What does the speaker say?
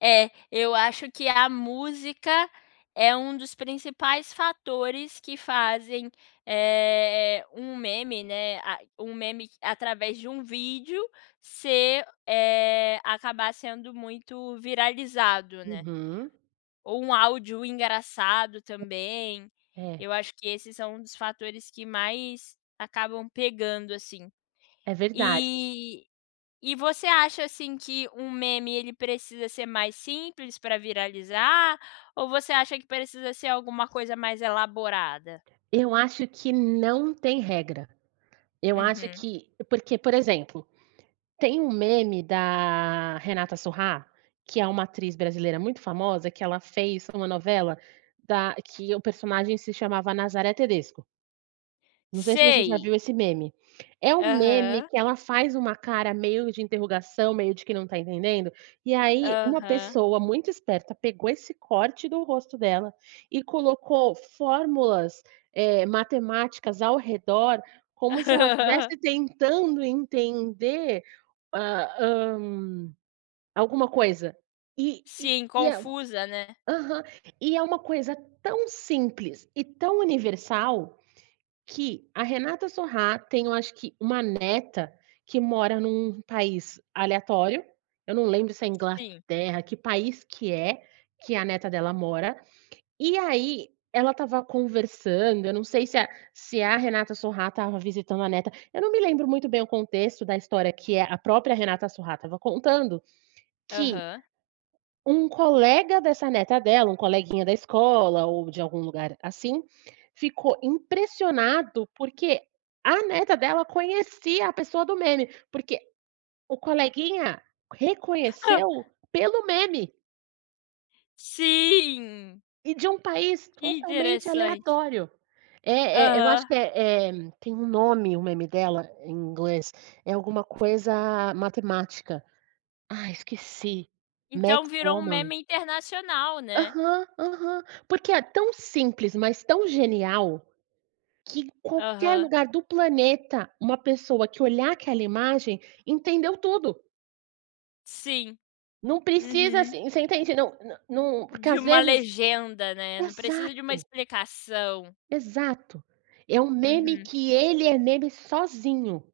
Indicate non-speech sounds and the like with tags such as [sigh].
É, eu acho que a música é um dos principais fatores que fazem, eh, um meme, né, a um meme através de um vídeo ser, eh, acabar sendo muito viralizado, né. Uhum. Ou um áudio engraçado também, É. eu acho que esses são um dos fatores que mais acabam pegando, assim. É verdade. E e você acha, assim, que um meme ele precisa ser mais simples pra viralizar, ou você acha que precisa ser alguma coisa mais elaborada? Eu acho que não tem regra. Eu acho Uhum. que porque, por exemplo, tem um meme da Renata Sorrah, que é uma atriz brasileira muito famosa, que ela fez em uma novela, da que o personagem se chamava Nazaré Tedesco não sei se você já Sei. viu esse meme. É um meme Aham. que ela faz uma cara meio de interrogação, meio de quem não está entendendo, e aí uma Aham. pessoa muito esperta pegou esse corte do rosto dela e colocou fórmulas, eh, matemáticas ao redor, como se ela [laughs] estivesse tentando entender, a hã, alguma coisa. E e Sim, e é confusa, né. aham. E é uma coisa tão simples e tão universal, que a Renata Sorrah tem, eu acho que, uma neta, que mora em um país aleatório, eu não lembro se é Sim. Inglaterra, que país que é que a neta dela mora, e aí ela estava conversando, eu não sei se a se a Renata Sorrah estava visitando a neta, eu não me lembro muito bem o contexto da história que, eh, a própria Renata Sorrah estava contando, que Aham. um colega dessa neta dela, um coleguinha da escola ou de algum lugar assim, ficou impressionado, porque a neta dela conhecia a pessoa do meme, porque o coleguinha [chuckles] reconheceu pelo meme Sim! e de um país Que totalmente interessante. aleatório. Eh eh, eu acho Aham. que, eh eh, tem um nome o meme dela, em inglês, é alguma coisa matemática. Ai. esqueci. Então Math virou um woman. meme internacional, né. Aham, aham. Porque é tão simples, mas tão genial, que em qualquer Aham. lugar do planeta uma pessoa que olhar aquela imagem, entendeu tudo. Sim. Não precisa, Uhum. assim, você entende, não não num porque, De às uma vezes legenda, né. Não precisa de uma exato. explicação. Exato, é um meme Uhum. que ele é meme sozinho.